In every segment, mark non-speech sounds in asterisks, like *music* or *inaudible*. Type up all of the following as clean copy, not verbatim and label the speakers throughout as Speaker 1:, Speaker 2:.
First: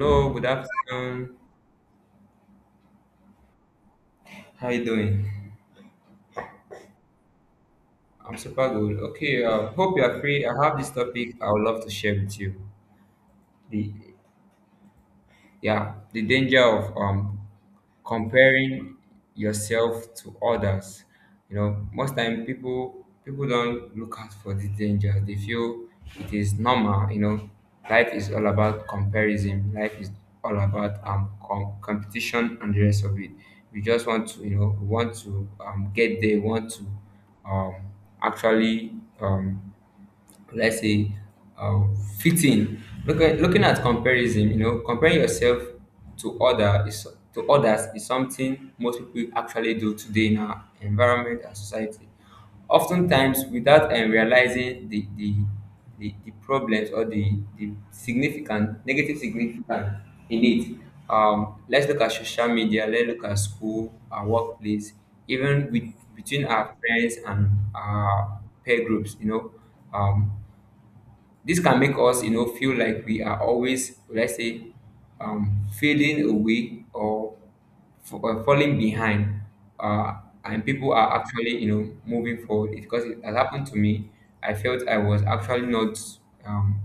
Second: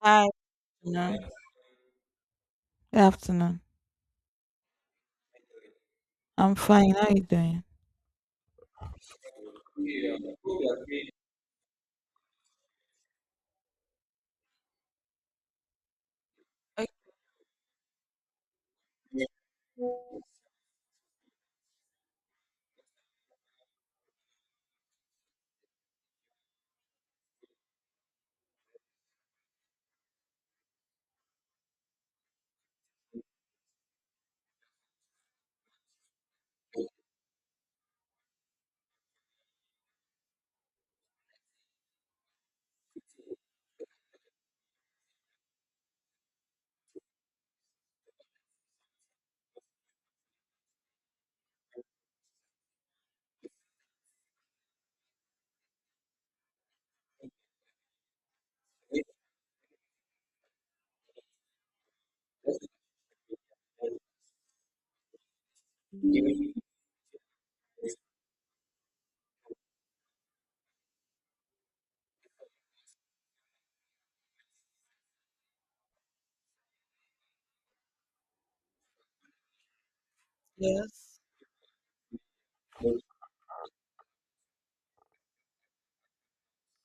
Speaker 1: Hi.
Speaker 2: good
Speaker 1: Good afternoon.
Speaker 2: afternoon.
Speaker 1: Good afternoon.
Speaker 2: How you doing?
Speaker 1: I'm fine. How are you doing?
Speaker 2: I'm super good. Okay, hope you are free. I have this topic I would love to share with you. The yeah the danger
Speaker 1: Okay.
Speaker 2: of comparing
Speaker 1: Yes.
Speaker 2: yourself to others. You know, most time people don't look out for the danger. They feel it is normal, you know. Life is all about comparison. Life is all about competition and the rest of it. We just want to, you know, we want to get there, we want to um actually um will I say, fit in. Looking at comparison, you know, comparing yourself to other is to others is something most people actually do today in our environment and society. Oftentimes, without realizing the problems or the significant negative significant in it. Let's look at social media, let's look at school, our workplace, even with between our friends and our peer groups, you know. Um, this can make us, you know, feel like we are always, let's say, fading away or falling behind, uh, and people are actually, you know, moving forward. Because it has happened to me, I felt I was actually not um,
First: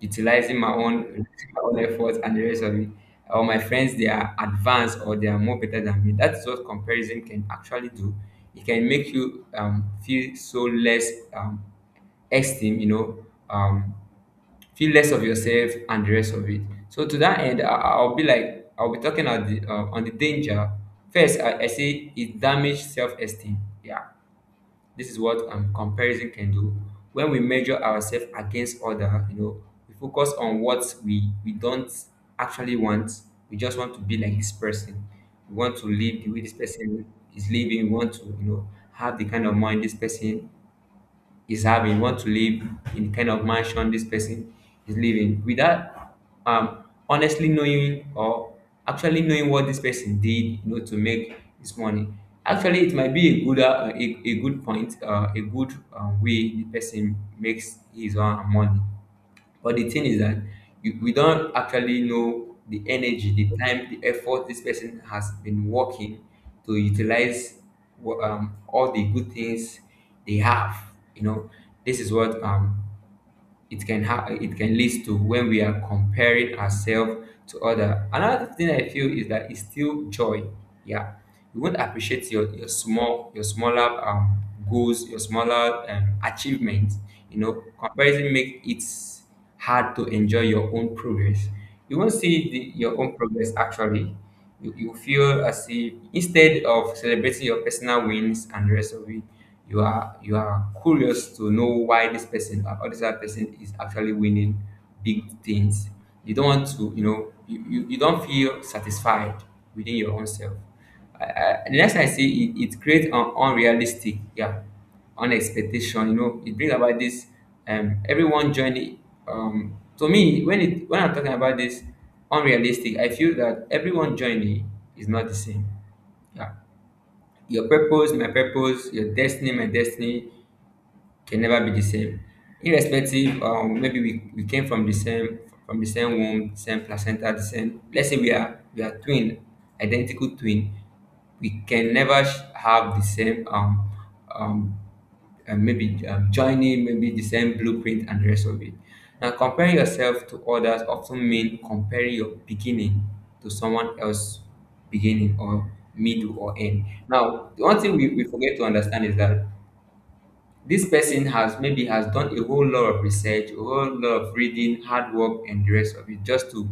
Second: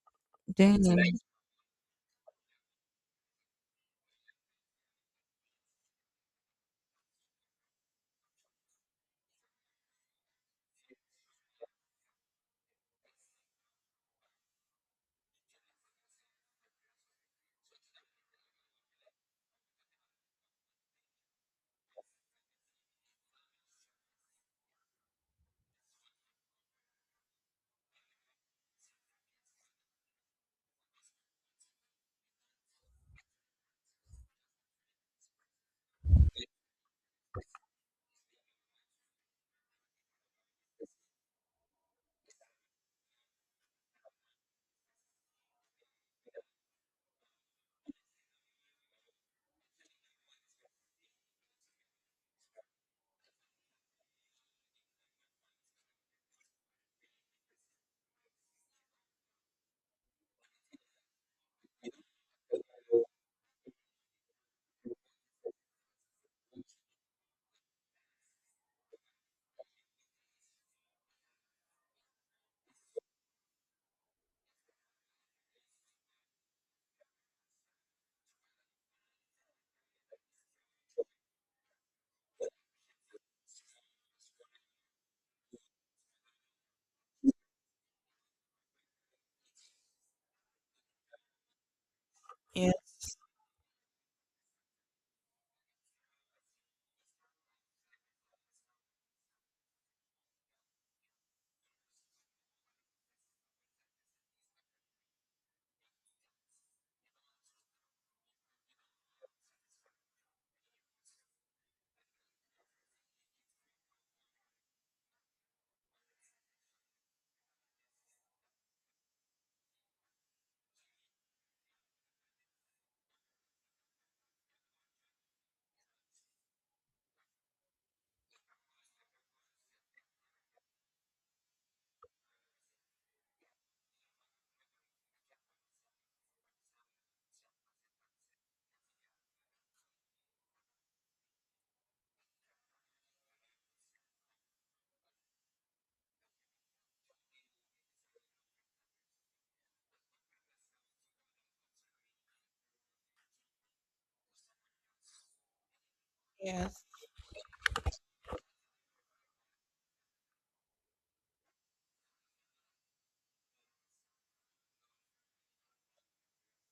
Speaker 2: utilizing my
Speaker 1: Doing it.
Speaker 2: own, *laughs* my own efforts and the rest of it. Or my friends, they are advanced or they are more better than me. That's what comparison can actually do. It can make you feel so less. Esteem, you know, feel less of yourself and the rest of it. So to that end, I'll be like, I'll be talking on on the danger. First, I say it damages self-esteem. Yeah, this is what comparison can do. When we measure ourselves against other, you know, we focus on what we don't actually want. We just want to be like this person. We want to live the way this person is living. We want to, you know, have the kind of mind this person is having. You want to live in the kind of mansion this person is living without um honestly knowing or actually knowing what this person did, you know, to make his money. Actually, it might be a good a good point, a good way the person makes his own money. But the thing is that we don't actually know the energy, the time, the effort this person has been working to utilize all the good things they have. You know, this is what it can ha- it can lead to when we are comparing ourselves to other. Another thing I feel is that it's still joy. Yeah, you won't appreciate your small, your smaller goals, your smaller achievements. You know, comparison make it hard to enjoy your own progress. You won't see your own
Speaker 1: Yes.
Speaker 2: progress actually. You feel as if, instead of celebrating your personal wins and the rest of it, you are curious to know why this person or this other person is actually winning big things. You don't want to, you know, you don't feel satisfied within your own self. The next thing I see, it creates an unrealistic, yeah, on expectation. You know, it brings about this everyone journey. Um, to me, when it when I'm talking about this unrealistic, I feel that everyone journey is not the same. Yeah, your purpose, my purpose, your destiny, my destiny can never be the same. Irrespective, um, maybe we came from the same, from the same womb, same placenta, the same, let's say we are, we are twin identical twin. We can never have the same um and maybe joining maybe the same blueprint and the rest of it. Now, comparing yourself to others often mean comparing your beginning to someone else's beginning or middle or
Speaker 1: Yes.
Speaker 2: end. Now, the one thing we forget to understand is that this person has maybe has done a whole lot of research, a whole lot of reading, hard work and the rest of it, just to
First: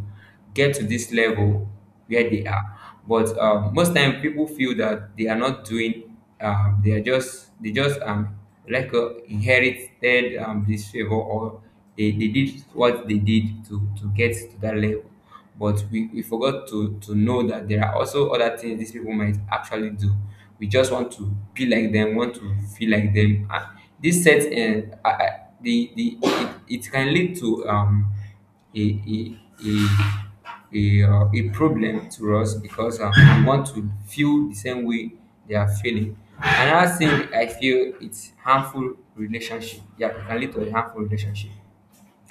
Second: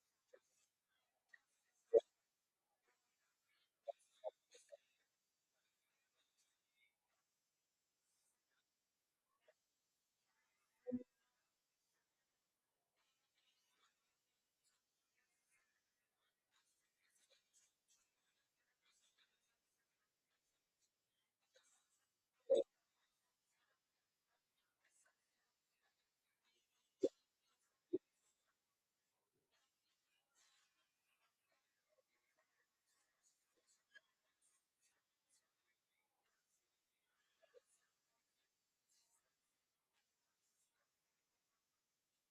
Speaker 2: get to this level where they are. But most time people feel that they are not doing, they are just, they just like inherited this favor, or they did what they did to get to that level. But we forgot to know that there are also other things these people might actually do. We just want to be like them, want to feel like them, and this set and the it, it can lead to a a a a problem to us, because we want to feel the same way they are feeling. Another thing I feel, it's harmful relationship. Yeah, it can lead to a harmful relationship.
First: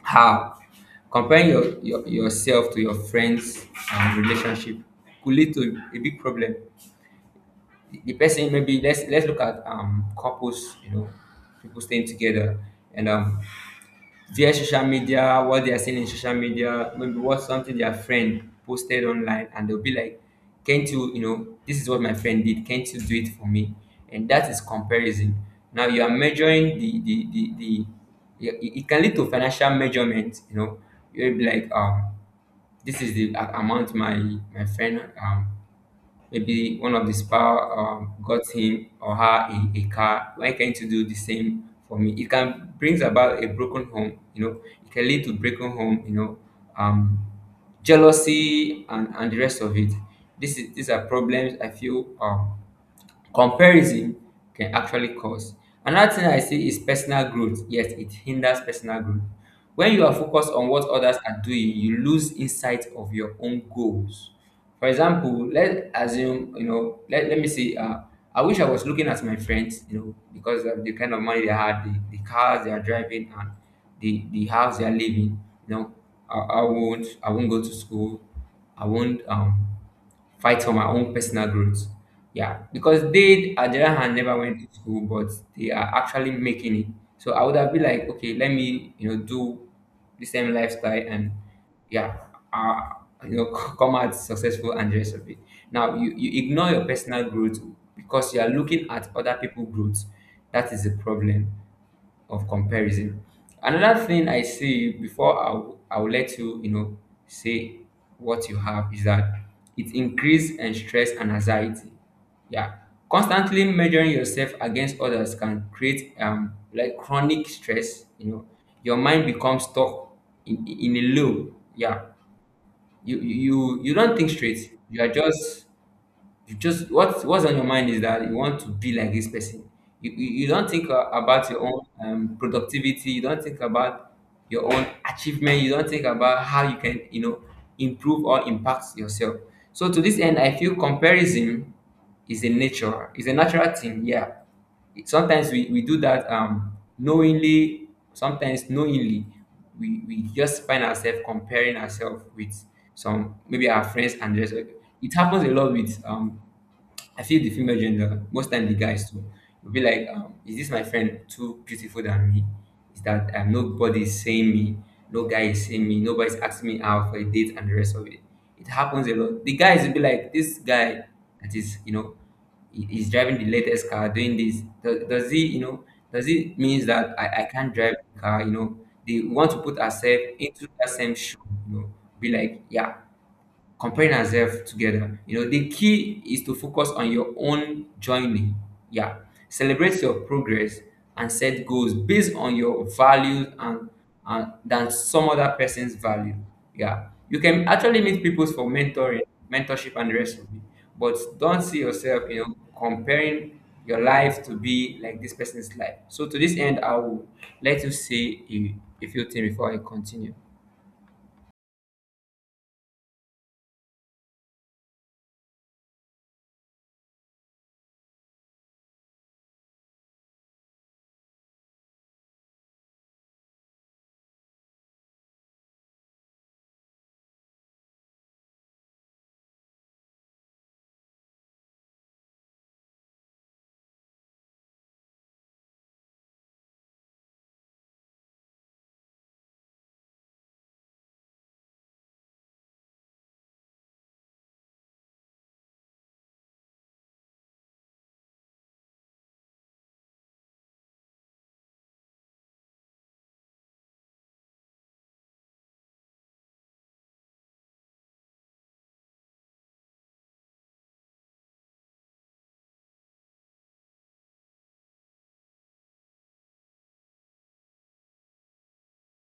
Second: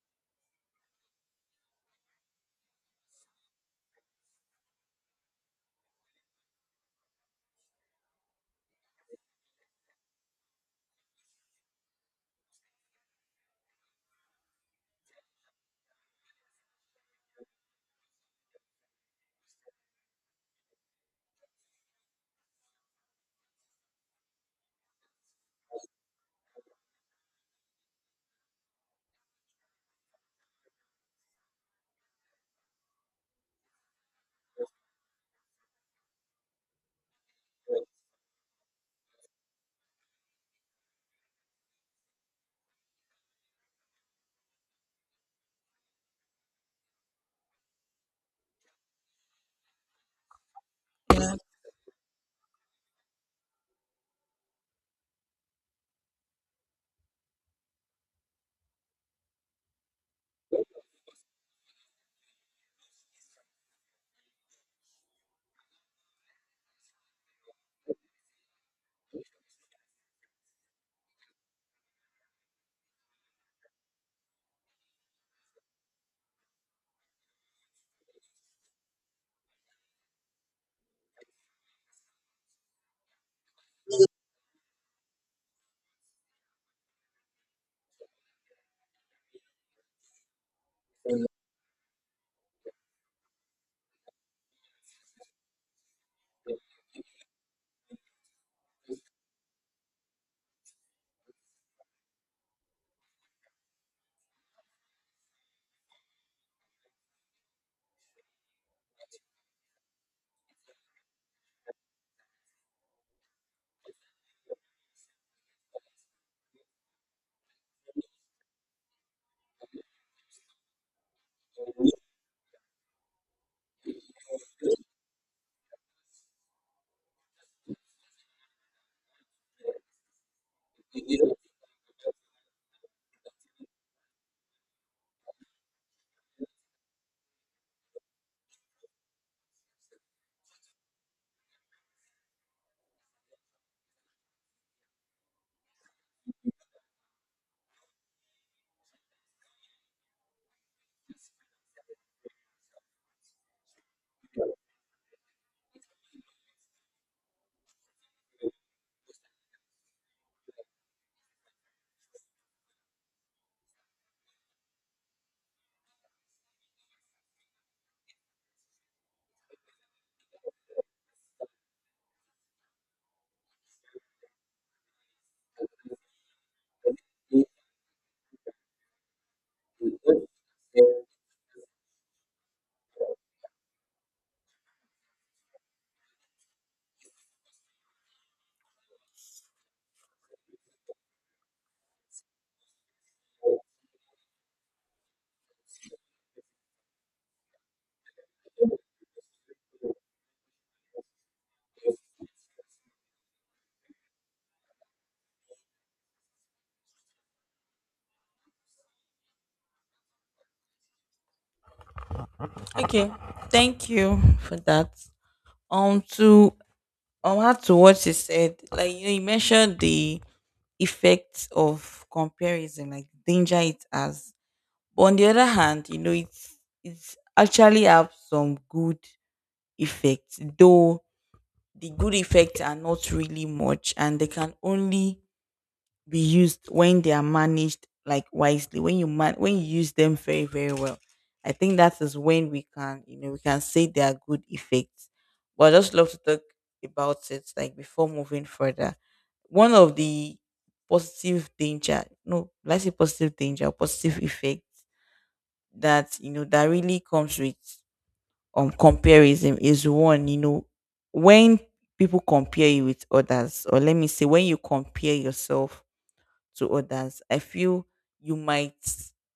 Speaker 2: How? Comparing yourself to your friends relationship could lead to a big problem. The person, maybe let's look at couples, you know, people staying together and their social media, what they are seeing in social media, maybe what something their friend posted online, and they'll be like, "Can't you, you know, this is what my friend did. Can't you do it for me?" And that is comparison. Now you are measuring the yeah, it can lead to financial measurement. You know, you'll be like, this is the amount my my friend maybe one of the spouse got him or her a car. Why can't you do the same for me? It can brings about a broken home. You know, it can lead to broken home. You know, um, jealousy and the rest of it. This is these are
Speaker 1: Yeah.
Speaker 2: problems I feel comparison can actually cause. Another thing I see is personal growth. Yes, it hinders personal growth. When you are focused on what others are doing, you lose insight of your own goals. For example, let assume, you know, let me say, I wish I was looking at my friends, you know, because of the kind of money they had, the cars they are driving and the house they are living, you know. I won't go to school. I won't fight for my own personal growth. Yeah, because they, at the other hand, never went to school, but they are actually making it. So I would have been like, okay, let me, you know, do the same lifestyle and, yeah, uh, you know, *laughs* come out successful and the rest of it. Now, you ignore your personal growth because you are looking at other people's growth. That is the problem of comparison. Another thing I see before I will let you, you know, say what you have is that it increase and stress and anxiety. Yeah. Constantly measuring yourself against others can create like chronic stress, you know. Your mind becomes stuck in a loop. Yeah. You don't think straight. You are just, you just what what's on your mind is that you want to be like this person. You don't think about your own productivity. You don't think about your own achievement. You don't think about how you can, you know, improve or impact yourself. So to this end, I feel comparison is a nature. It's a natural thing. Yeah. It- Sometimes we do that knowingly. Sometimes knowingly, we just find ourselves comparing ourselves with some, maybe our friends, and just it happens a lot with I feel the female gender, most time the guys too, will be like, is this my friend too beautiful than me? Is that, nobody is saying me, no guy is saying me, nobody's asking me out for a date and the rest of it. It happens a lot. The guys will be like, this guy that is, you know, he's driving the latest car, doing this. Does he, you know, does it means that I can't drive the car, you know? They want to put ourselves into that same shoe, you know, be like, yeah, comparing ourselves together. You know, the key is to focus on your own journey. Yeah. Celebrate your progress and set goals based on your values, and than some other person's value. Yeah. You can actually meet people for mentorship and the rest of it. But don't see yourself, you know, comparing your life to be like this person's life. So to this end, I will let you say a few things before I continue.
Speaker 1: Okay. Thank you for that. Um to to what you said. Like you know, you mentioned the effects of comparison, like the danger it has. But on the other hand, you know, it's actually have some good effects, though the good effects are not really much and they can only be used when they are managed like wisely when you man when you use them very very well. I think that is when we can, you know, we can say they are good effects, but I just love to talk about it like before moving further. One of the positive danger no let's say positive effects that, you know, that really comes with comparison is one, you know, when people compare you with others, or let me say when you compare yourself to others, I feel you might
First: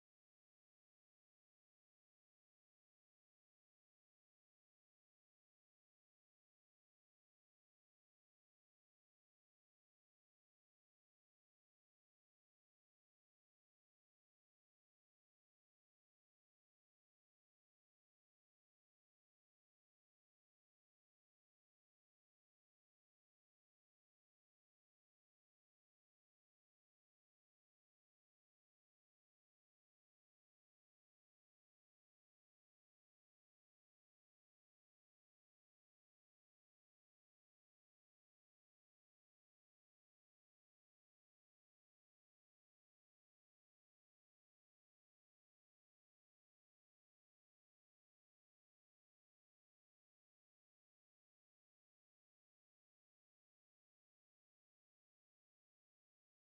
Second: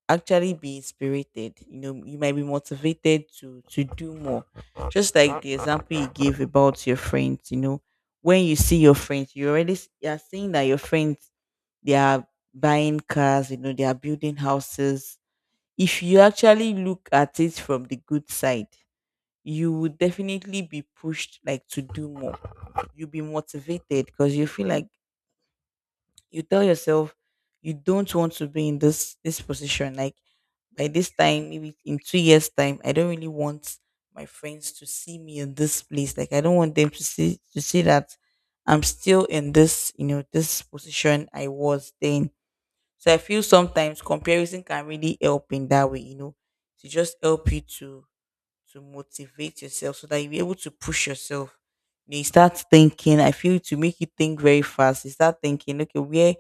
Speaker 1: actually be inspired. You know, you might be motivated to do more, just like the example you gave about your friends. You know, when you see your friends, you are seeing that your friends, they are buying cars, you know, they are building houses. If you actually look at it from the good side, you would definitely be pushed like to do more. You'll be motivated because you feel like, you tell yourself, you don't want to be in this position. Like by this time, maybe in 2 years' time, I don't really want my friends to see me in this place. Like I don't want them to see that I'm still in this, you know, this position I was then. So I feel sometimes comparison can really help in that way, you know, to just help you to motivate yourself so that you'll be able to push yourself. You know, you start thinking, I feel to make you think very fast. You start thinking, okay,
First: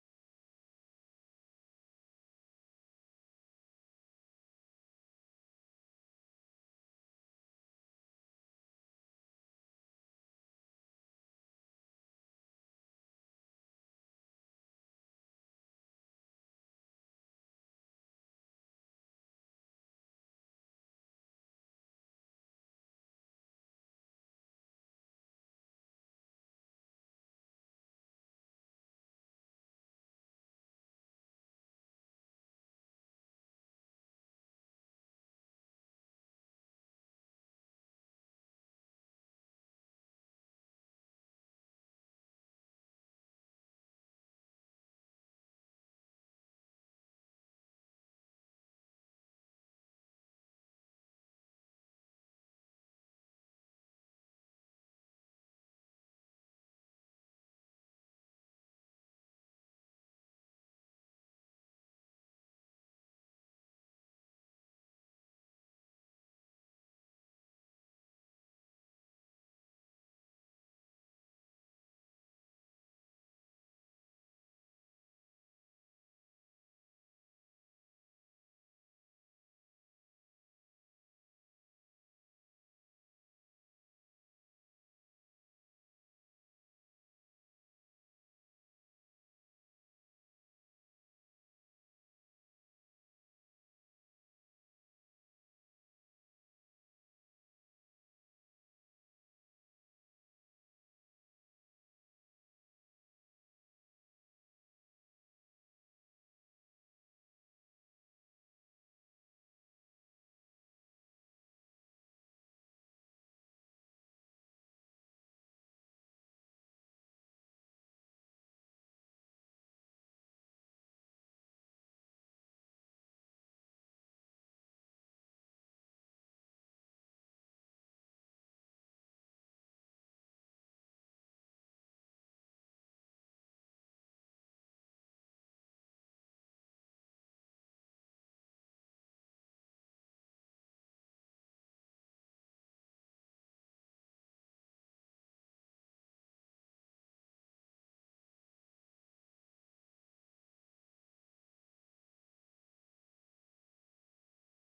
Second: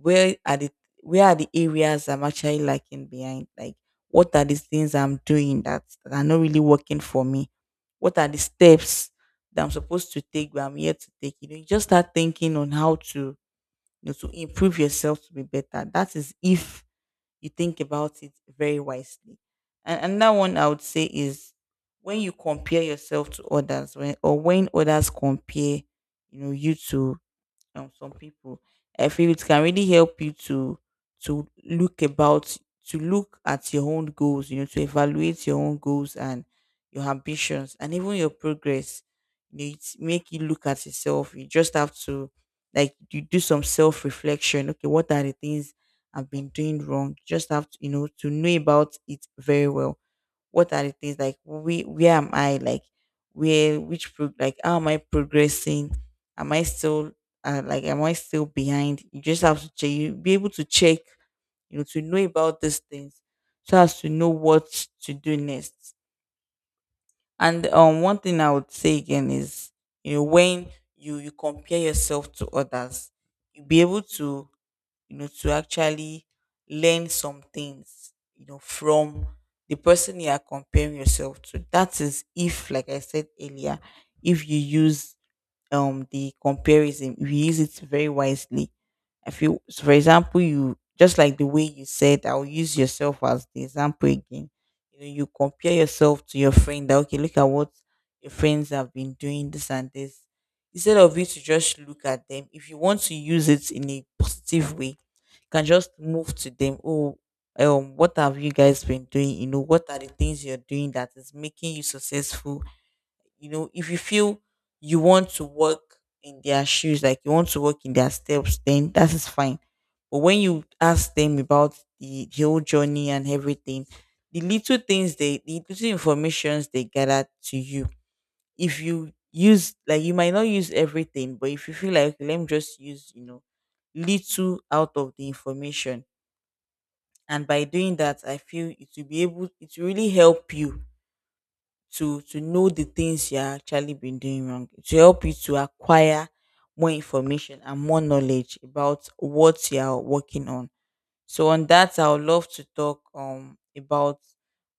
Speaker 1: where are the where are the areas I'm actually lacking behind? Like what are these things I'm doing that are not really working for me? What are the steps that I'm supposed to take but I'm yet to take? You know, you just start thinking on how to, you know, to improve yourself to be better. That is if you think about it very wisely. And another one I would say is when you compare yourself to others, when others compare, you know, you to some people, I feel it can really help you to look about to look at your own goals, you know, to evaluate your own goals and your ambitions and even your progress. You know, it make you look at yourself. You just have to, like, you do some self-reflection. Okay, what are the things I've been doing wrong? Just have to, you know, to know about it very well. What are the things, like, we where am I like where which pro- like how am I progressing? Am I still, like, am I still behind? You just have to check, you be able to check, you know, to know about these things so as to know what to do next. And one thing I would say again is, you know, when you compare yourself to others, you be able to, you know, to actually learn some things, you know, from the person you are comparing yourself to. That is if, like I said earlier, if you use the comparison, if you use it very wisely, I feel. So for example, you just, like the way you said, I'll use yourself as the example again. You know, you compare yourself to your friend that, okay, look at what your friends have been doing, this and this. Instead of you to just look at them, if you want to use it in a positive way, you can just move to them. Oh, what have you guys been doing? You know, what are the things you're doing that is making you successful? You know, if you feel you want to walk in their shoes, like you want to walk in their steps, then that is fine. But when you ask them about the whole journey and everything, the little things they, the little informations they gather to you, if you use, like you might not use everything, but if you feel like, "Okay, let me just use, you know, little out of the information." And by doing that, I feel it will be able, it will really help you to know the things you're actually been doing wrong, to help you to acquire more information and more knowledge about what you're working on. So on that, I would love to talk about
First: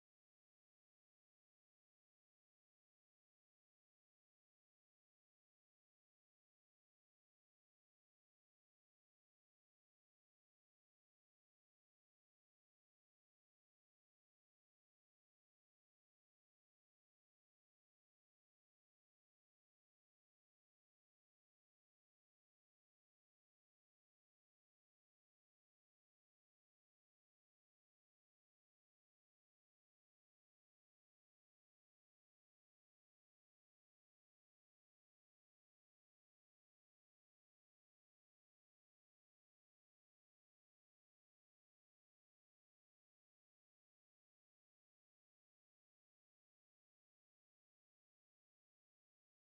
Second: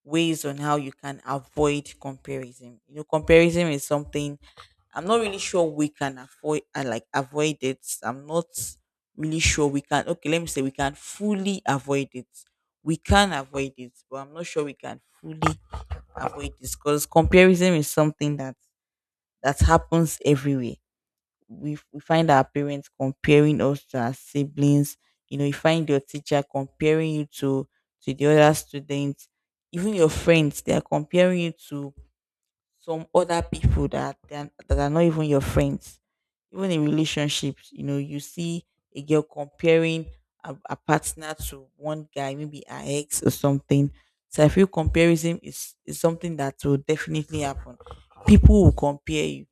Speaker 1: ways on how you can avoid comparison. You know, comparison is something I'm not really sure we can avoid, like avoid it. I'm not really sure we can. Okay, let me say we can fully avoid it, we can avoid it, but I'm not sure we can fully avoid this, because comparison is something that happens everywhere. We find our parents comparing us to our siblings. You know, you find your teacher comparing you to the other students, even your friends. They are comparing you to some other people that that are not even your friends, even in relationships. You know, you see a girl comparing a partner to one guy, maybe her ex or something. So I feel comparison is something that will definitely happen. People will compare you,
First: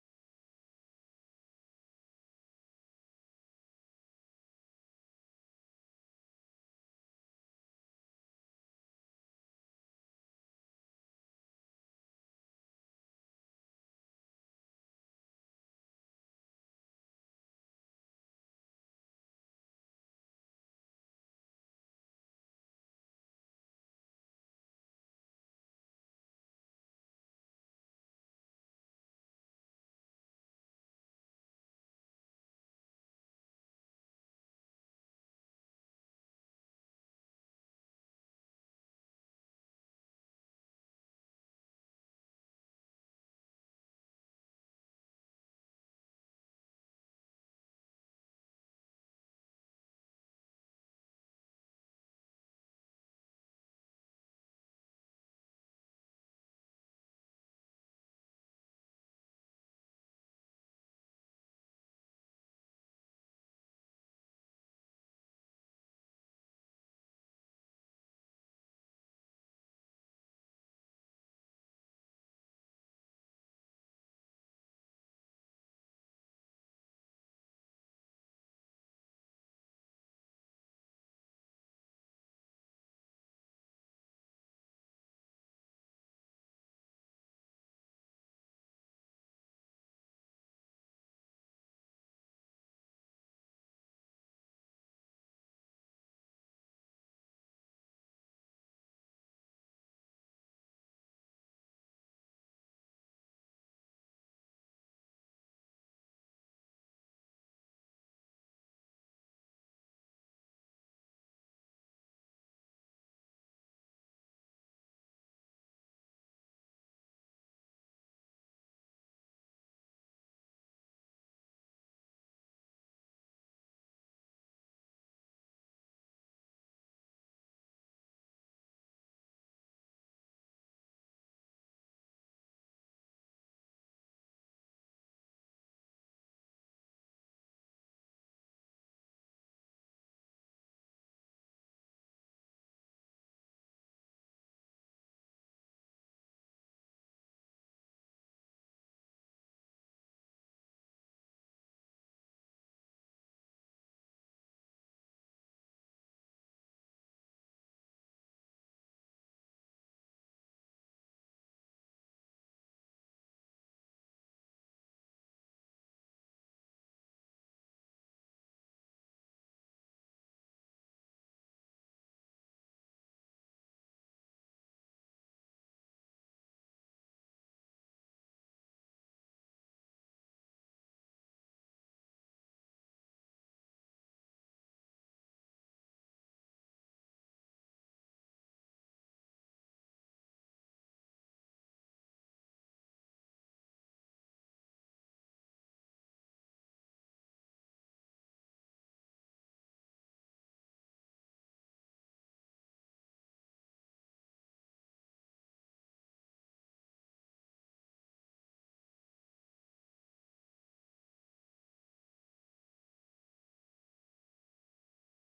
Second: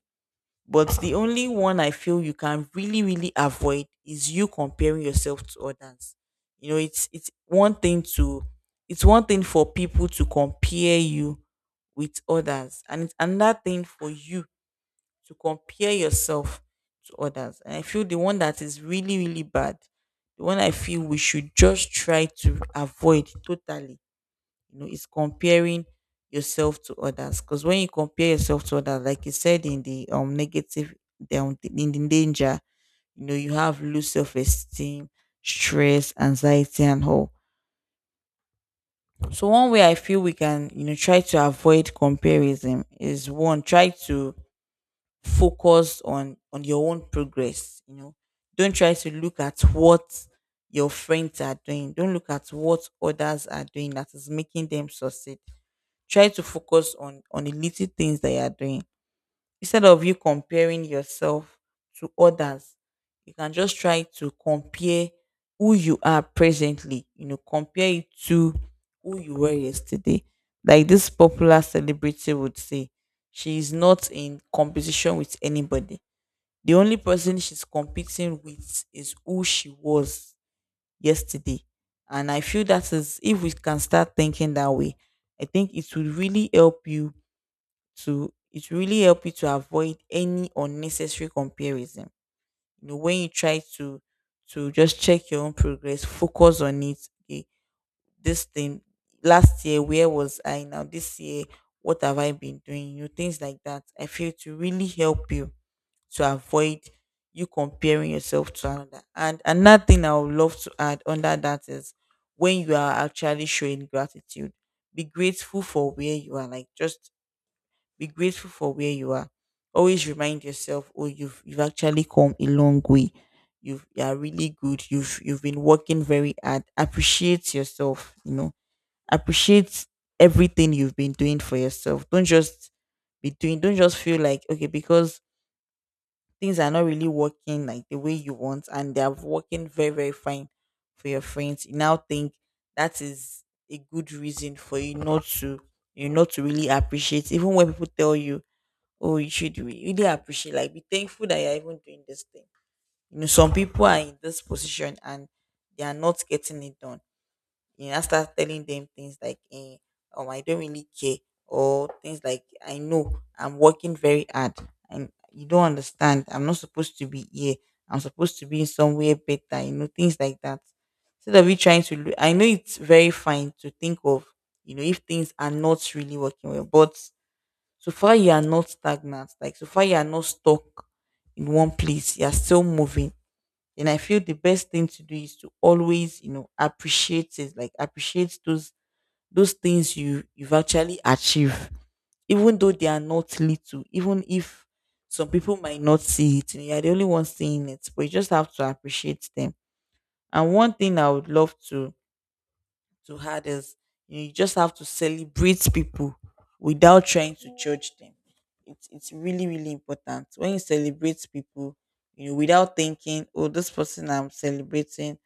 Speaker 1: but the only one I feel you can really, really avoid is you comparing yourself to others. You know, it's one thing to it's one thing for people to compare you with others, and it's another thing for you to compare yourself to others. And I feel the one that is really, really bad, the one I feel we should just try to avoid totally, you know, is comparing yourself to others, because when you compare yourself to others, like you said in the negative, down in the danger, you know, you have low self-esteem, stress, anxiety and all. So one way I feel we can, you know, try to avoid comparison is, one, try to focus on your own progress. You know, don't try to look at what your friends are doing, don't look at what others are doing that is making them succeed. Try to focus on the little things that you are doing. Instead of you comparing yourself to others, you can just try to compare who you are presently, you know, compare it to who you were yesterday. Like this popular celebrity would say, she is not in competition with anybody. The only person she's competing with is who she was yesterday. And I feel that is, if we can start thinking that way, I think it would really help you to, it will really help you to avoid any unnecessary comparison. You know, when you try to just check your own progress, focus on it. Okay, this thing last year, where was I? Now, this year, what have I been doing? You know, things like that, I feel, to really help you to avoid you comparing yourself to another. And another thing I would love to add under that is when you are actually showing gratitude, be grateful for where you are. Like just be grateful for where you are. Always remind yourself, oh, you've actually come a long way. You are really good. You've been working very hard. Appreciate yourself, you know. Appreciate everything you've been doing for yourself. Don't just be doing, don't just feel like, okay, because things are not really working like the way you want and they are working very, very fine for your friends. You now think that is a good reason for you not to really appreciate, even when people tell you, oh, you should really appreciate, like be thankful that you're even doing this thing. You know, some people are in this position and they are not getting it done. You know, I start telling them things like I don't really care, or things like, I know I'm working very hard and you don't understand, I'm not supposed to be here, I'm supposed to be in somewhere better, you know, things like that. Instead of you trying to look, I know it's very fine to think of, you know, if things are not really working well, but so far you are not stagnant, like so far you are not stuck in one place, you are still moving. And I feel the best thing to do is to always, you know, appreciate it, like appreciate those things you've actually achieved, even though they are not little, even if some people might not see it. You are the only one seeing it, but you just have to appreciate them. And one thing I would love to others. You just have to celebrate people without trying to judge them. It's really, really important when you celebrate people, you know, without thinking, oh, this person I'm celebrating,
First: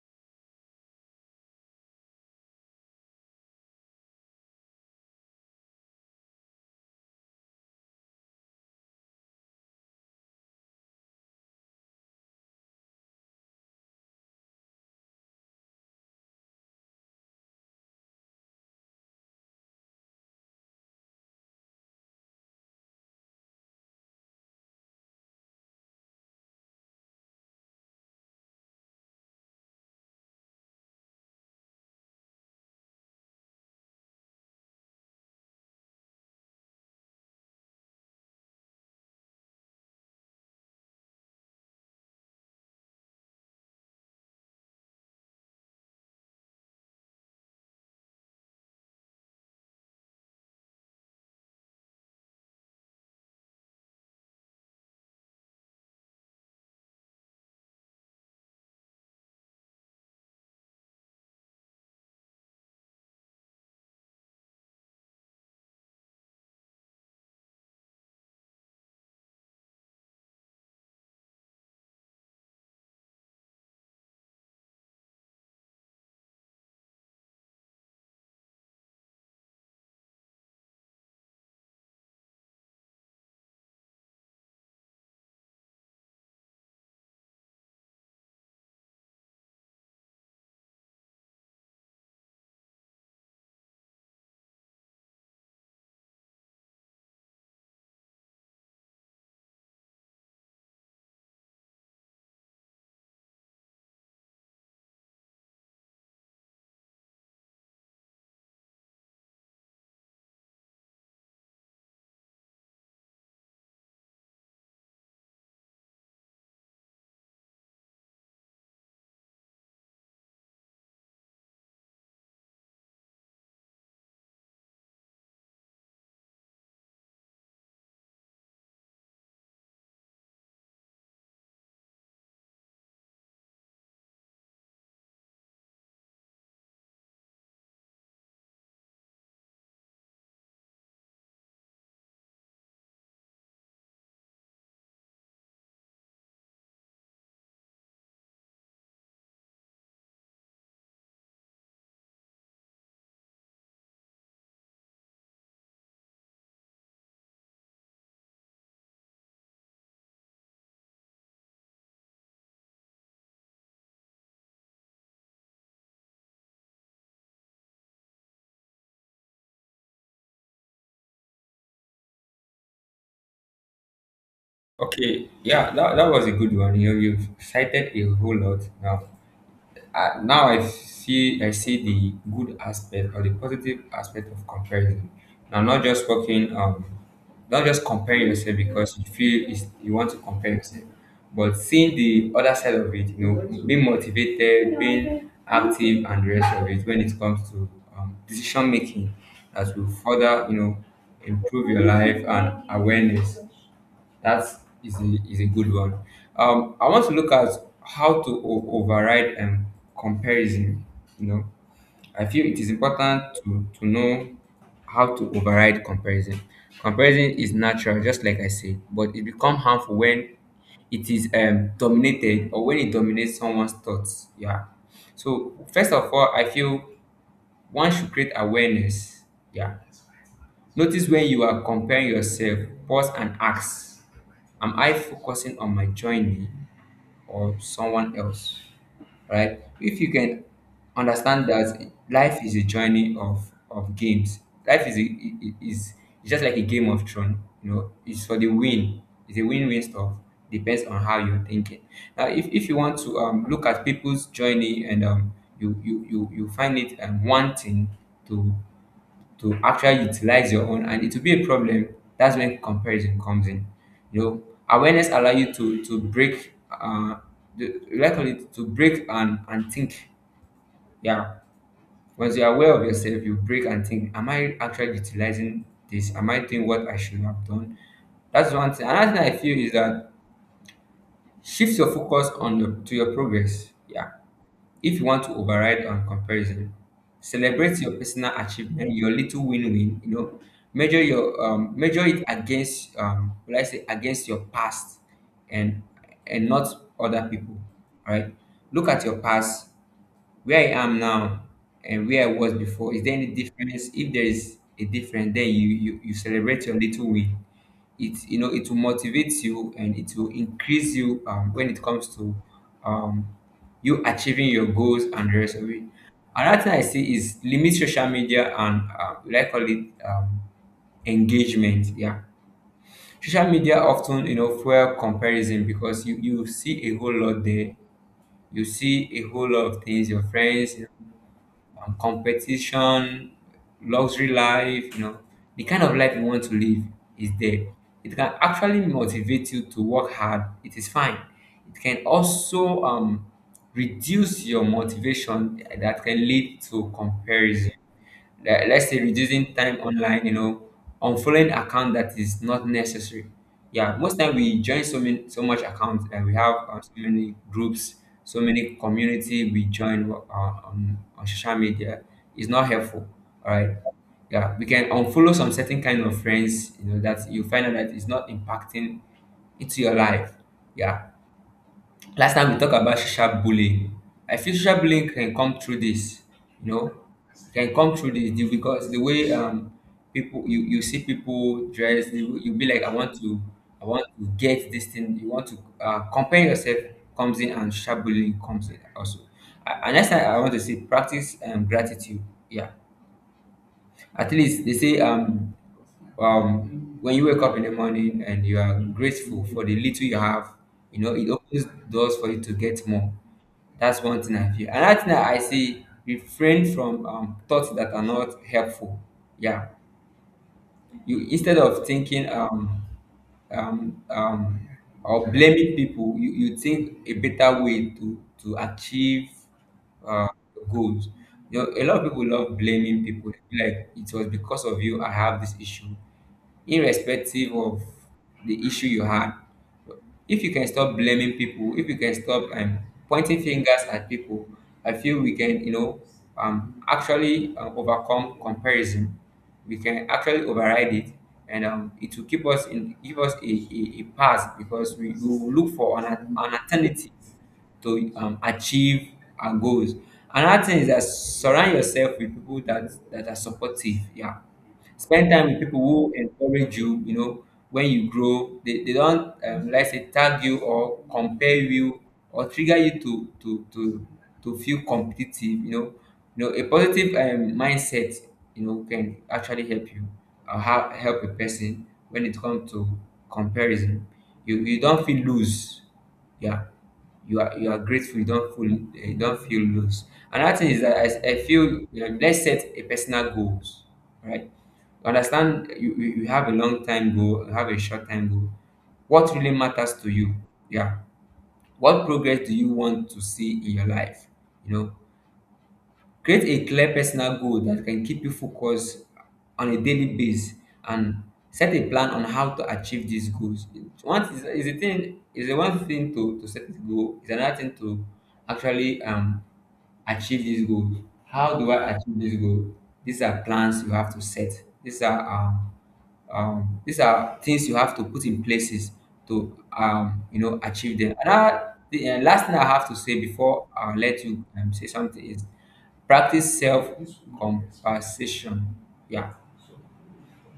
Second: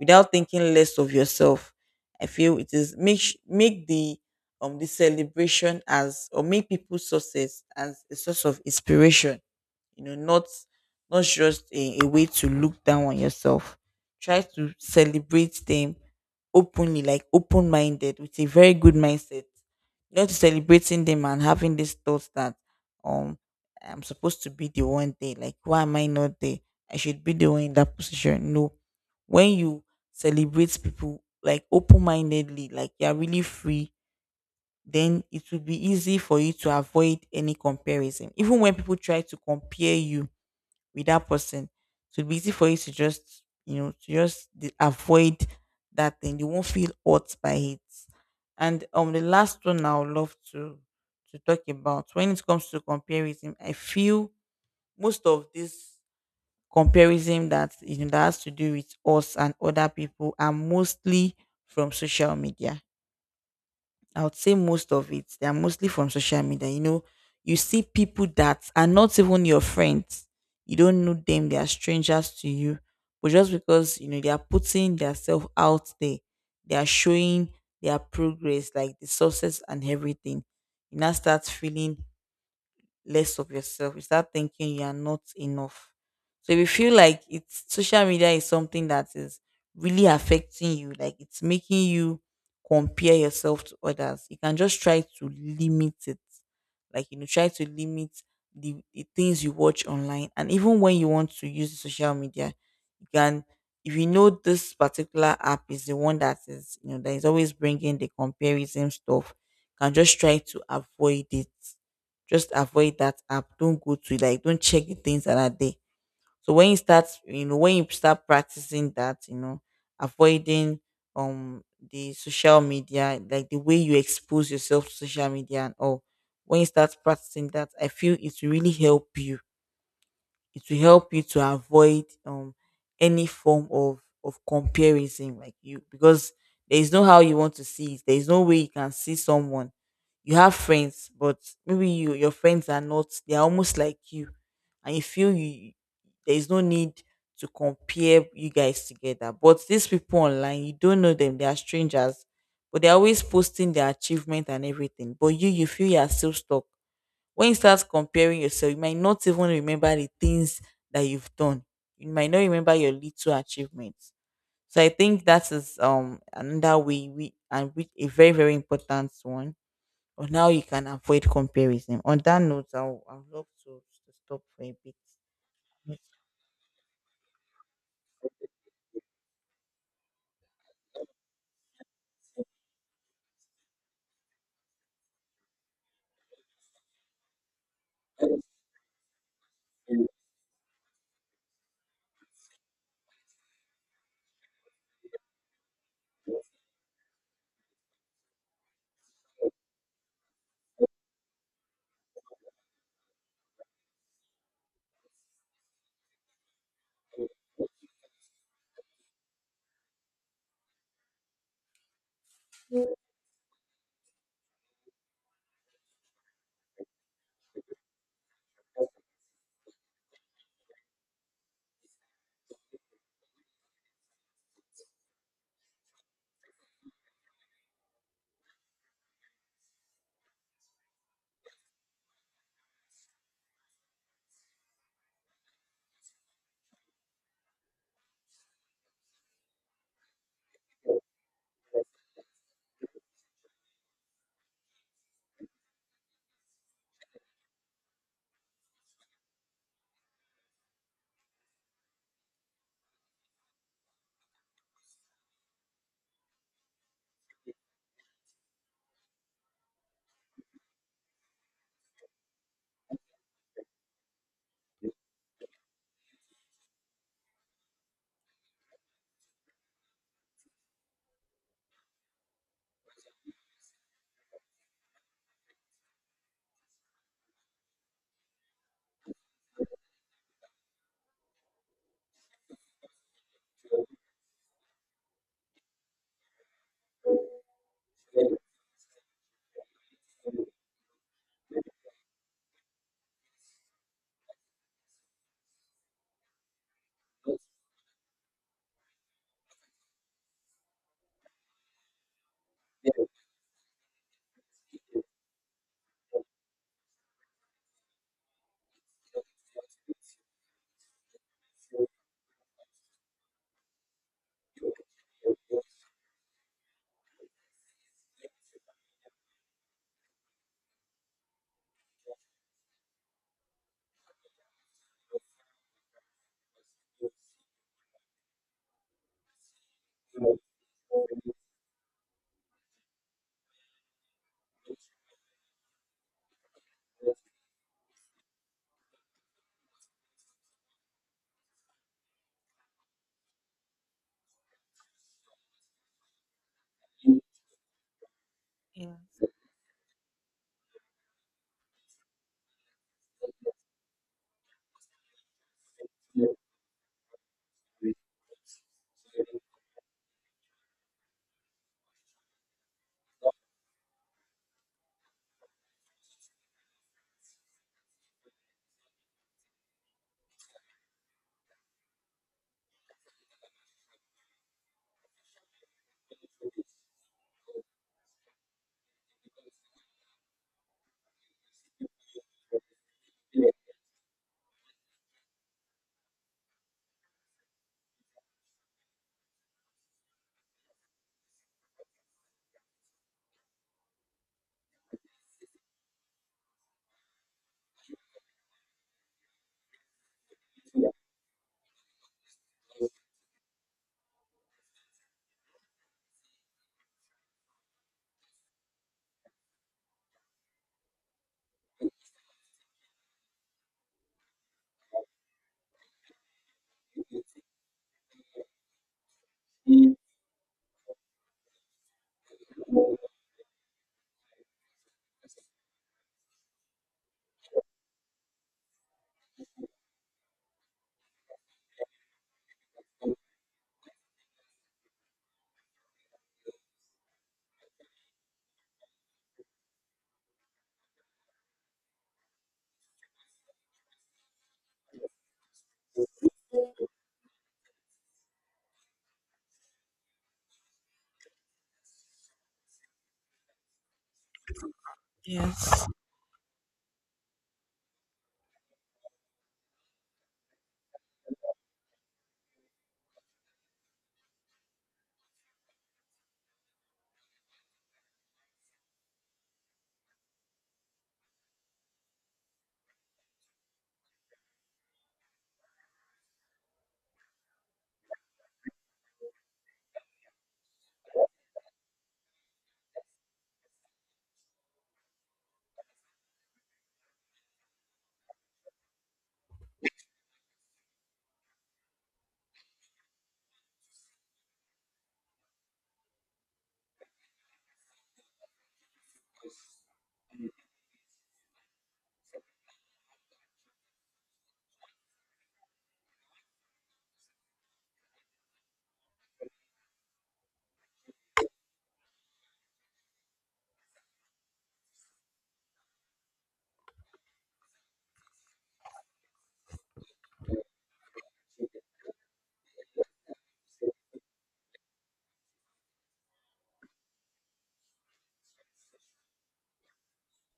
Speaker 1: without thinking less of yourself. I feel it is make the celebration as, or make people's success as a source of inspiration. You know, not just a way to look down on yourself. Try to celebrate them openly, like open minded, with a very good mindset, not celebrating them and having this thought that um I'm supposed to be the one there. Like why am I not there? I should be the one in that position. No. When you celebrate people like open mindedly, like you're really free, then it will be easy for you to avoid any comparison. Even when people try to compare you with that person. So it'd be easy for you to just, you know, to avoid that thing. You won't feel hurt by it. And The last one I would love to talk about when it comes to comparison, I feel most of this comparison that, you know, that has to do with us and other people are mostly from social media, I would say most of it. They are mostly from social media. You know, you see people that are not even your friends. You don't know them. They are strangers to you. But just because, you know, they are putting themselves out there, they are showing their progress, like the success and everything. You now start feeling less of yourself. You start thinking you are not enough. So if you feel like it's social media is something that is really affecting you, like it's making you compare yourself to others, you can just try to limit it. Like, you know, try to limit the things you watch online. And even when you want to use social media, you can, if you know this particular app is the one that is, you know, that is always bringing the comparison stuff, you can just try to avoid it, just avoid that app. Don't go to it. Like, don't check the things that are there. So when you start, you know, when you start practicing that, you know, avoiding um the social media, like the way you expose yourself to social media and all. When you start practicing that, I feel it will really help you, it will help you to avoid any form of comparison, like you, because there is no how you want to see it, there is no way you can see someone. You have friends, but maybe your friends are not, they are almost like you, and you feel you there is no need to compare you guys together. But these people online, you don't know them, they are strangers, but they're always posting their achievement and everything, but you feel you are still stuck. When you start comparing yourself, you might not even remember the things that you've done. You might not remember your little achievements. So I think that is another way we and which a very, very important one on how you can avoid comparison. On that note, I'd love to stop for a bit.
Speaker 2: Okay, yeah, that was a good one. You you've cited a whole lot now. Now I see the good aspect or the positive aspect of comparison. Now, not just working, not just comparing yourself because you feel is you want to compare yourself, but seeing the other side of it. You know, being motivated, being active, and the rest of it when it comes to decision making that will further you know improve your life and awareness. That is a good one. I want to look at how to override comparison. You know, I feel it is important to know how to override comparison. Comparison is natural, just like I said, but it becomes harmful when it is dominated or when it dominates someone's thoughts. Yeah. So first of all, I feel one should create awareness. Yeah. Notice when you are comparing yourself, pause and ask, am I focusing on my journey or someone else? Right? If you can understand that life is a journey of games, life is, a, I- is it's just like a game of throne, you know, it's for the win, it's a win win stuff. Depends on how you're thinking. Now, if you want to look at people's journey and um, you find it wanting to to actually utilize your own and it will be a problem. That's when comparison comes in, you know, awareness allow you to break the, like call it to break and think. Yeah, once you're aware of yourself you break and think, am I actually utilizing this? Am I doing what I should have done? That's one thing. Another thing I feel is that shift your focus on your to your progress. Yeah, if you want to override on comparison, celebrate your personal achievement, your little win-win. You know, measure your measure it against will I say against your past, and and not other people. All right. Look at your past, where I am now and where I was before, is there any difference? If there is a difference, then you celebrate your little win. It, you know, it will motivate you and it will increase you when it comes to um, you achieving your goals and the rest of it. Another thing I see is limit social media and like call it engagement. Yeah, social media often, you know, fuel comparison because you see a whole lot there. You see a whole lot of things your friends, competition, luxury life, you know, the kind of life you want to live is there. It can actually motivate you to work hard. It is fine. It can also reduce your motivation that can lead to comparison. Let's
Speaker 1: Yeah.
Speaker 2: say reducing time online, you know, unfollowing account that is not necessary. Yeah, most time we join so many so much accounts and we have so many groups, so many community we join on social media. It's not helpful. All right. Yeah, we can unfollow some certain kind of friends, you know, that you find out that it's not impacting into your life. Yeah. Last time we talk about social bullying. I feel social bullying can come through this, you know, can come through this because the way people, you see people dress, you be like, I want to get this thing. You want to compare yourself comes in and social bullying comes in also. And next time I want to say practice gratitude. Yeah, at least they say when you wake up in the morning and you are grateful for the little you have, you know it opens doors for you to get more. That's one thing I feel. Another thing I say, refrain from thoughts that are not helpful. Yeah, you, instead of thinking um um or blaming people, you think a better way to achieve uh goals. You know, a lot of people love blaming people. They feel like it was because of you I have this issue. Irrespective of the issue you had, if you can stop blaming people, if you can stop pointing fingers at people, I feel we can, you know, actually overcome comparison. We can actually override it, and it will keep us in give us a path because we will look for an alternative to achieve our goals. Another thing is that surround yourself with people that are supportive. Yeah, spend time with people
Speaker 1: Yes.
Speaker 2: who encourage you, you know, when you grow. They don't, let's say, tag you or compare you or trigger you to feel competitive, you know. You know, a positive mindset, you know, can actually help you or help a person when it comes to comparison. You don't feel loose. Yeah, you are grateful, you don't feel, you don't feel loose. Another thing is that I feel, you know, let's set a personal goals. Right? Understand you, you, you have a long time goal, you have a short time goal. What really matters to you? Yeah. What progress do you want to see in your life? You know, create a clear personal goal that can keep you focused on a daily basis and set a plan on how to achieve these goals. It's one is a thing is a one thing to set a goal, is another thing to actually achieve this goal. How do I achieve this goal? These are plans you have to set. These are things you have to put in places to, you know, achieve them. Another, the last thing I have to say before I let you say something is practice self compassion. Yeah,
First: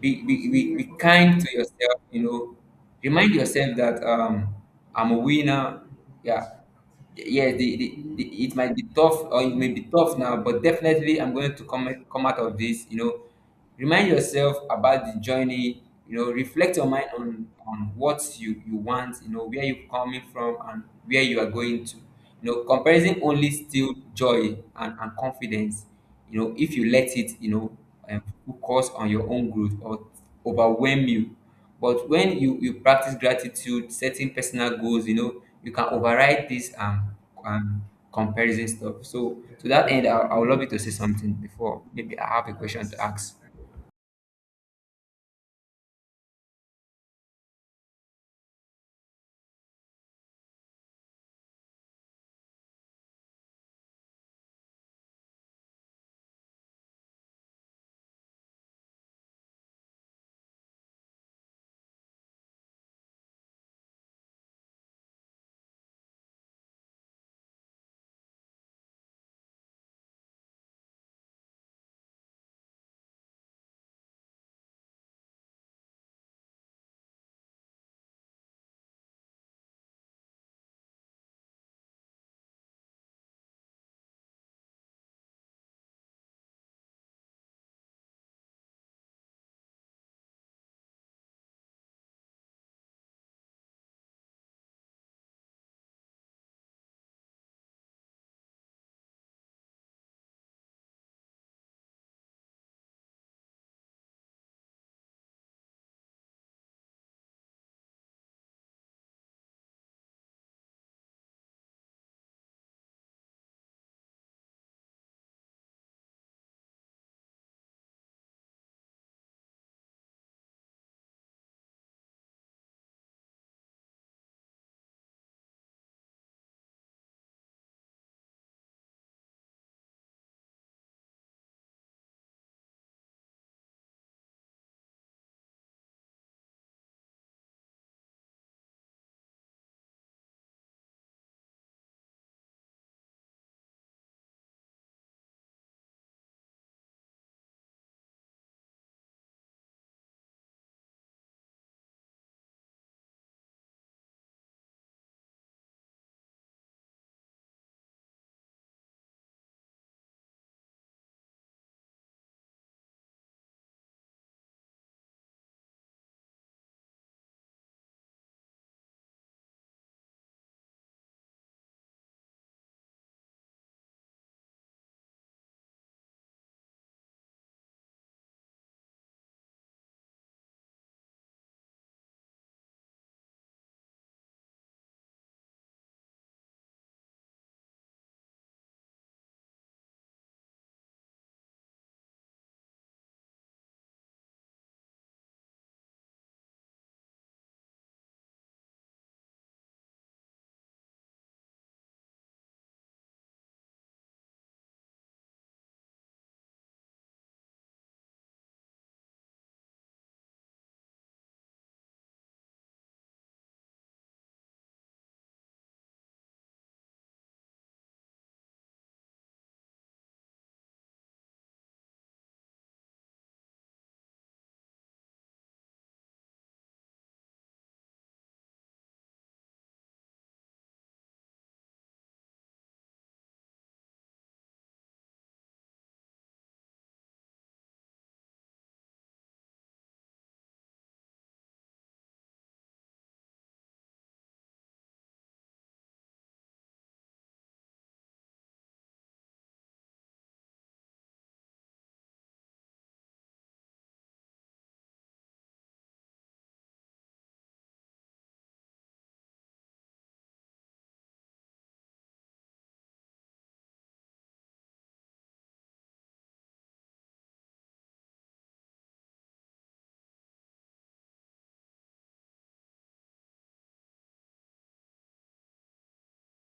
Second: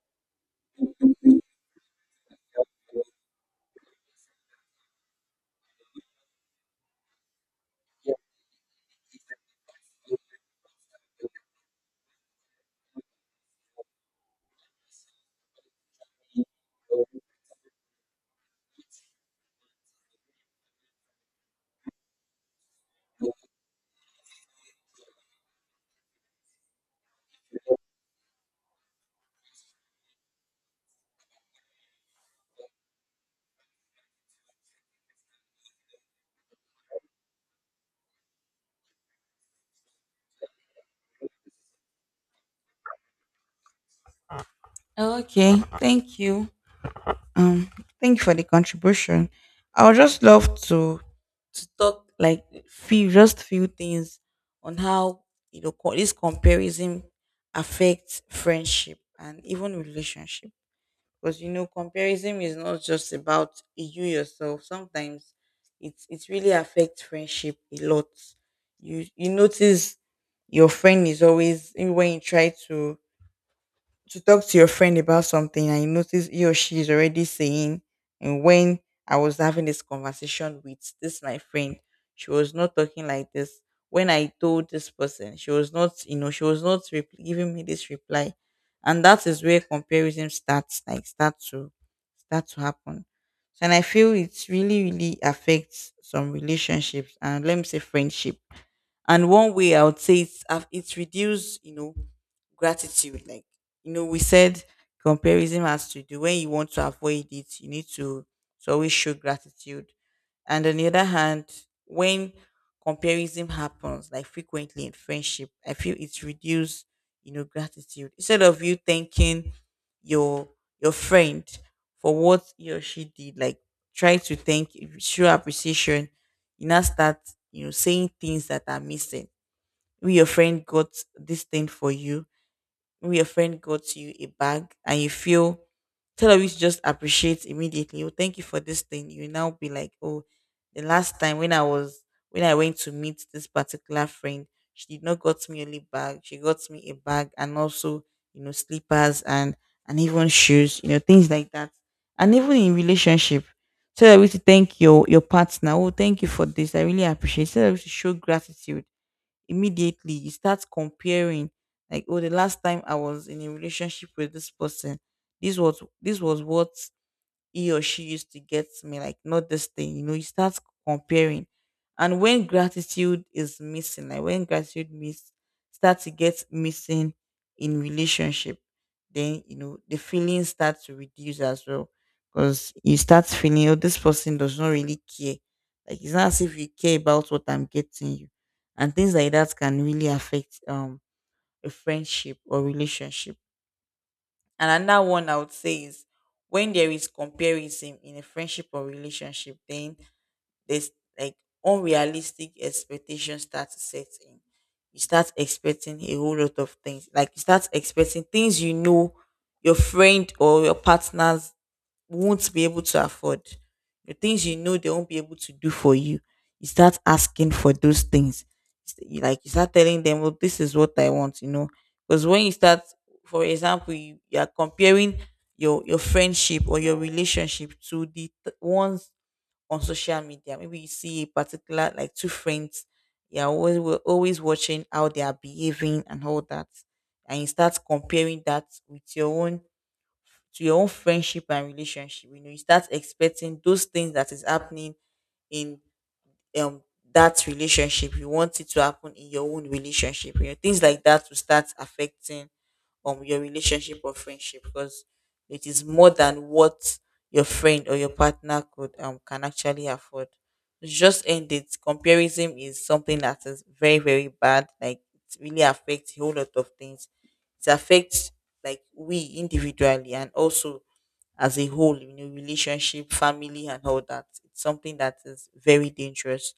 Speaker 2: be kind to yourself, you know. Remind yourself that I'm a winner. Yeah. Yeah, it might be tough or it may be tough now, but definitely I'm going to come out of this, you know. Remind yourself about the journey, you know, reflect your mind on what you want, you know, where you're coming from and where you are going to. You know comparison only steal joy and confidence, you know, if you let it, you know, um, focus on your own growth or overwhelm you, but when you practice gratitude, setting personal goals, you know you can override this, um comparison stuff. So to that end, I would love you to say something before maybe I have a question to ask.
Speaker 1: Okay. Thank you. Um, Thank you for the contribution. I would just love to talk like few just few things on how, you know, this comparison affects friendship and even relationship. Because, you know, comparison is not just about you yourself. Sometimes it really affects friendship a lot. You notice your friend is always, when you try to talk to your friend about something and you notice he or she is already saying, and when I was having this conversation with this my friend, she was not talking like this. When I told this person, she was not, you know, she was not giving me this reply, and that is where comparison starts, like start to happen. So, and I feel it's really, really affects some relationships, and let me say friendship. And one way I would say it's it's reduced, you know, gratitude. Like, you know, we said comparison has to do, when you want to avoid it, you need to always show gratitude. And on the other hand, when comparison happens like frequently in friendship, I feel it's reduced, you know, gratitude. Instead of you thanking your your friend for what he or she did, like try to thank, show appreciation, you now start, you know, saying things that are missing. Maybe your friend got this thing for you, maybe your friend got you a bag and you feel, instead of you to just appreciate immediately, oh thank you for this thing, you now be like, oh, the last time when I was, when I went to meet this particular friend, she did not got me only bag, she got me a bag and also, you know, slippers and even shoes, you know, things like that, and even in relationship. So that we to thank your partner. Oh, thank you for this. I really appreciate. So that we to show gratitude. Immediately you start comparing, like oh, the last time I was in a relationship with this person, this was what he or she used to get me, like not this thing, you know, you start comparing. And when gratitude is missing, like when gratitude miss start to get missing in relationship, then you know the feelings start to reduce as well. Because you start feeling, oh, this person does not really care. Like it's not as if you care about what I'm getting you. And things like that can really affect a friendship or relationship. And another one I would say is, when there is comparison in a friendship or relationship, then there's like unrealistic expectations start to set in. You start expecting a whole lot of things. Like you start expecting things, you know, your friend or your partners won't be able to afford, the things, you know, they won't be able to do for you, you start asking for those things. You Like you start telling them, "Well, this is what I want," you know. Because when you start, for example, you are comparing your friendship or your relationship to ones on social media. Maybe you see a particular like two friends, you're always we're always watching how they are behaving and all that, and you start comparing that with your own, to your own friendship and relationship. You know, you start expecting those things that is happening in um that relationship, you want it to happen in your own relationship. You know, things like that will start affecting your relationship or friendship, because it is more than what your friend or your partner could can actually afford. Just end it, comparison is something that is very, very bad, like it really affects a whole lot of things. It affects like we individually, and also as a whole, you know, relationship, family, and all that. It's something that is very dangerous.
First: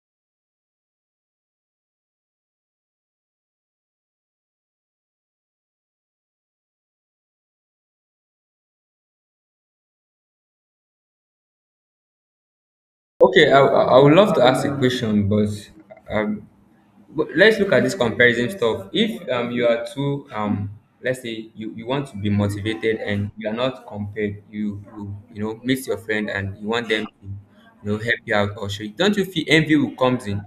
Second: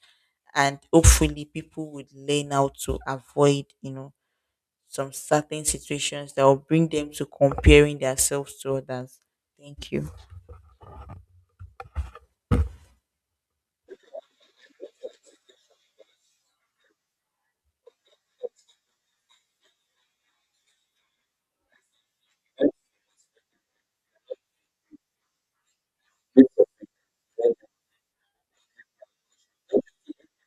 Speaker 1: And hopefully, people would learn how to avoid, you know, some certain situations that will bring them to comparing themselves to others. Thank you.
Speaker 2: Okay, I would love to ask a question, but um, let's look at this comparison stuff. If you are too let's say you, you want to be motivated and you are not compared, you know meet your friend and you want them to, you know, help you out or show you. Don't you feel envy will comes in?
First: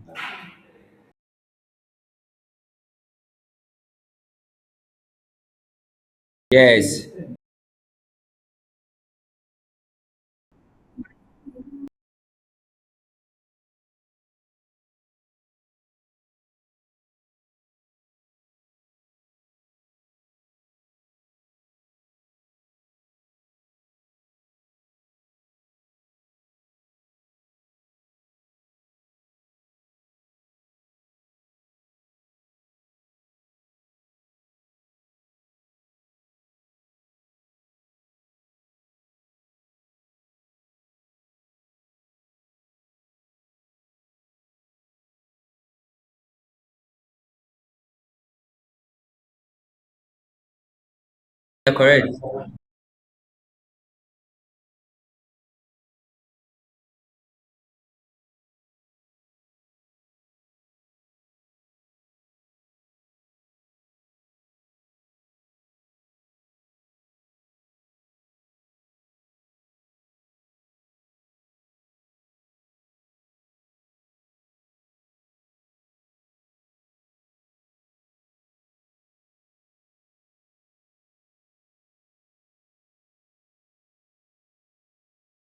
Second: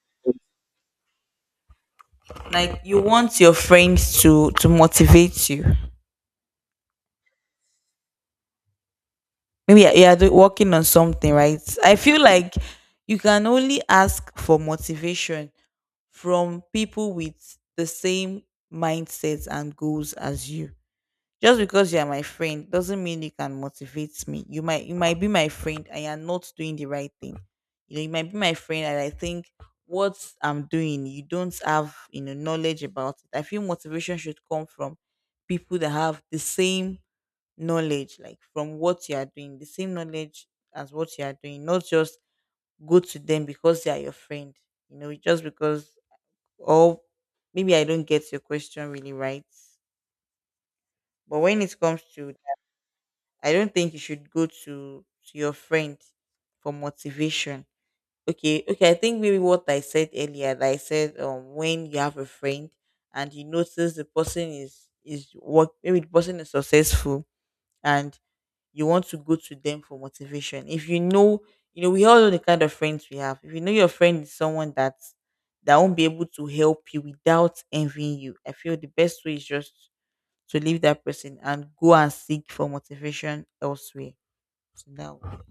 Speaker 1: Like, you want your friends to motivate you.
Speaker 2: Yes,
Speaker 1: Maybe you are working on something, right? I feel like you can only ask for motivation from people with the same mindsets and goals as you. Just because you are my friend doesn't mean you can motivate me. You might be my friend and you're not doing the right thing. You know, you might be my friend and I think what I'm doing, you don't have, you know, knowledge about it. I feel motivation should come from people that have the same knowledge, like from what you are doing, the same knowledge as what you are doing, not just go to them because they are your friend, you know, just because, or maybe I don't get your question really right. But when
Speaker 2: you're
Speaker 1: it comes
Speaker 2: correct.
Speaker 1: to that, I don't think you should go to your friend for motivation. Okay, okay, I think maybe what I said earlier, that I said when you have a friend and you notice the person is work maybe the person is successful, and you want to go to them for motivation. If you know, you know, we all know the kind of friends we have. If you know your friend is someone that won't be able to help you without envying you, I feel the best way is just to leave that person and go and seek for motivation elsewhere. So that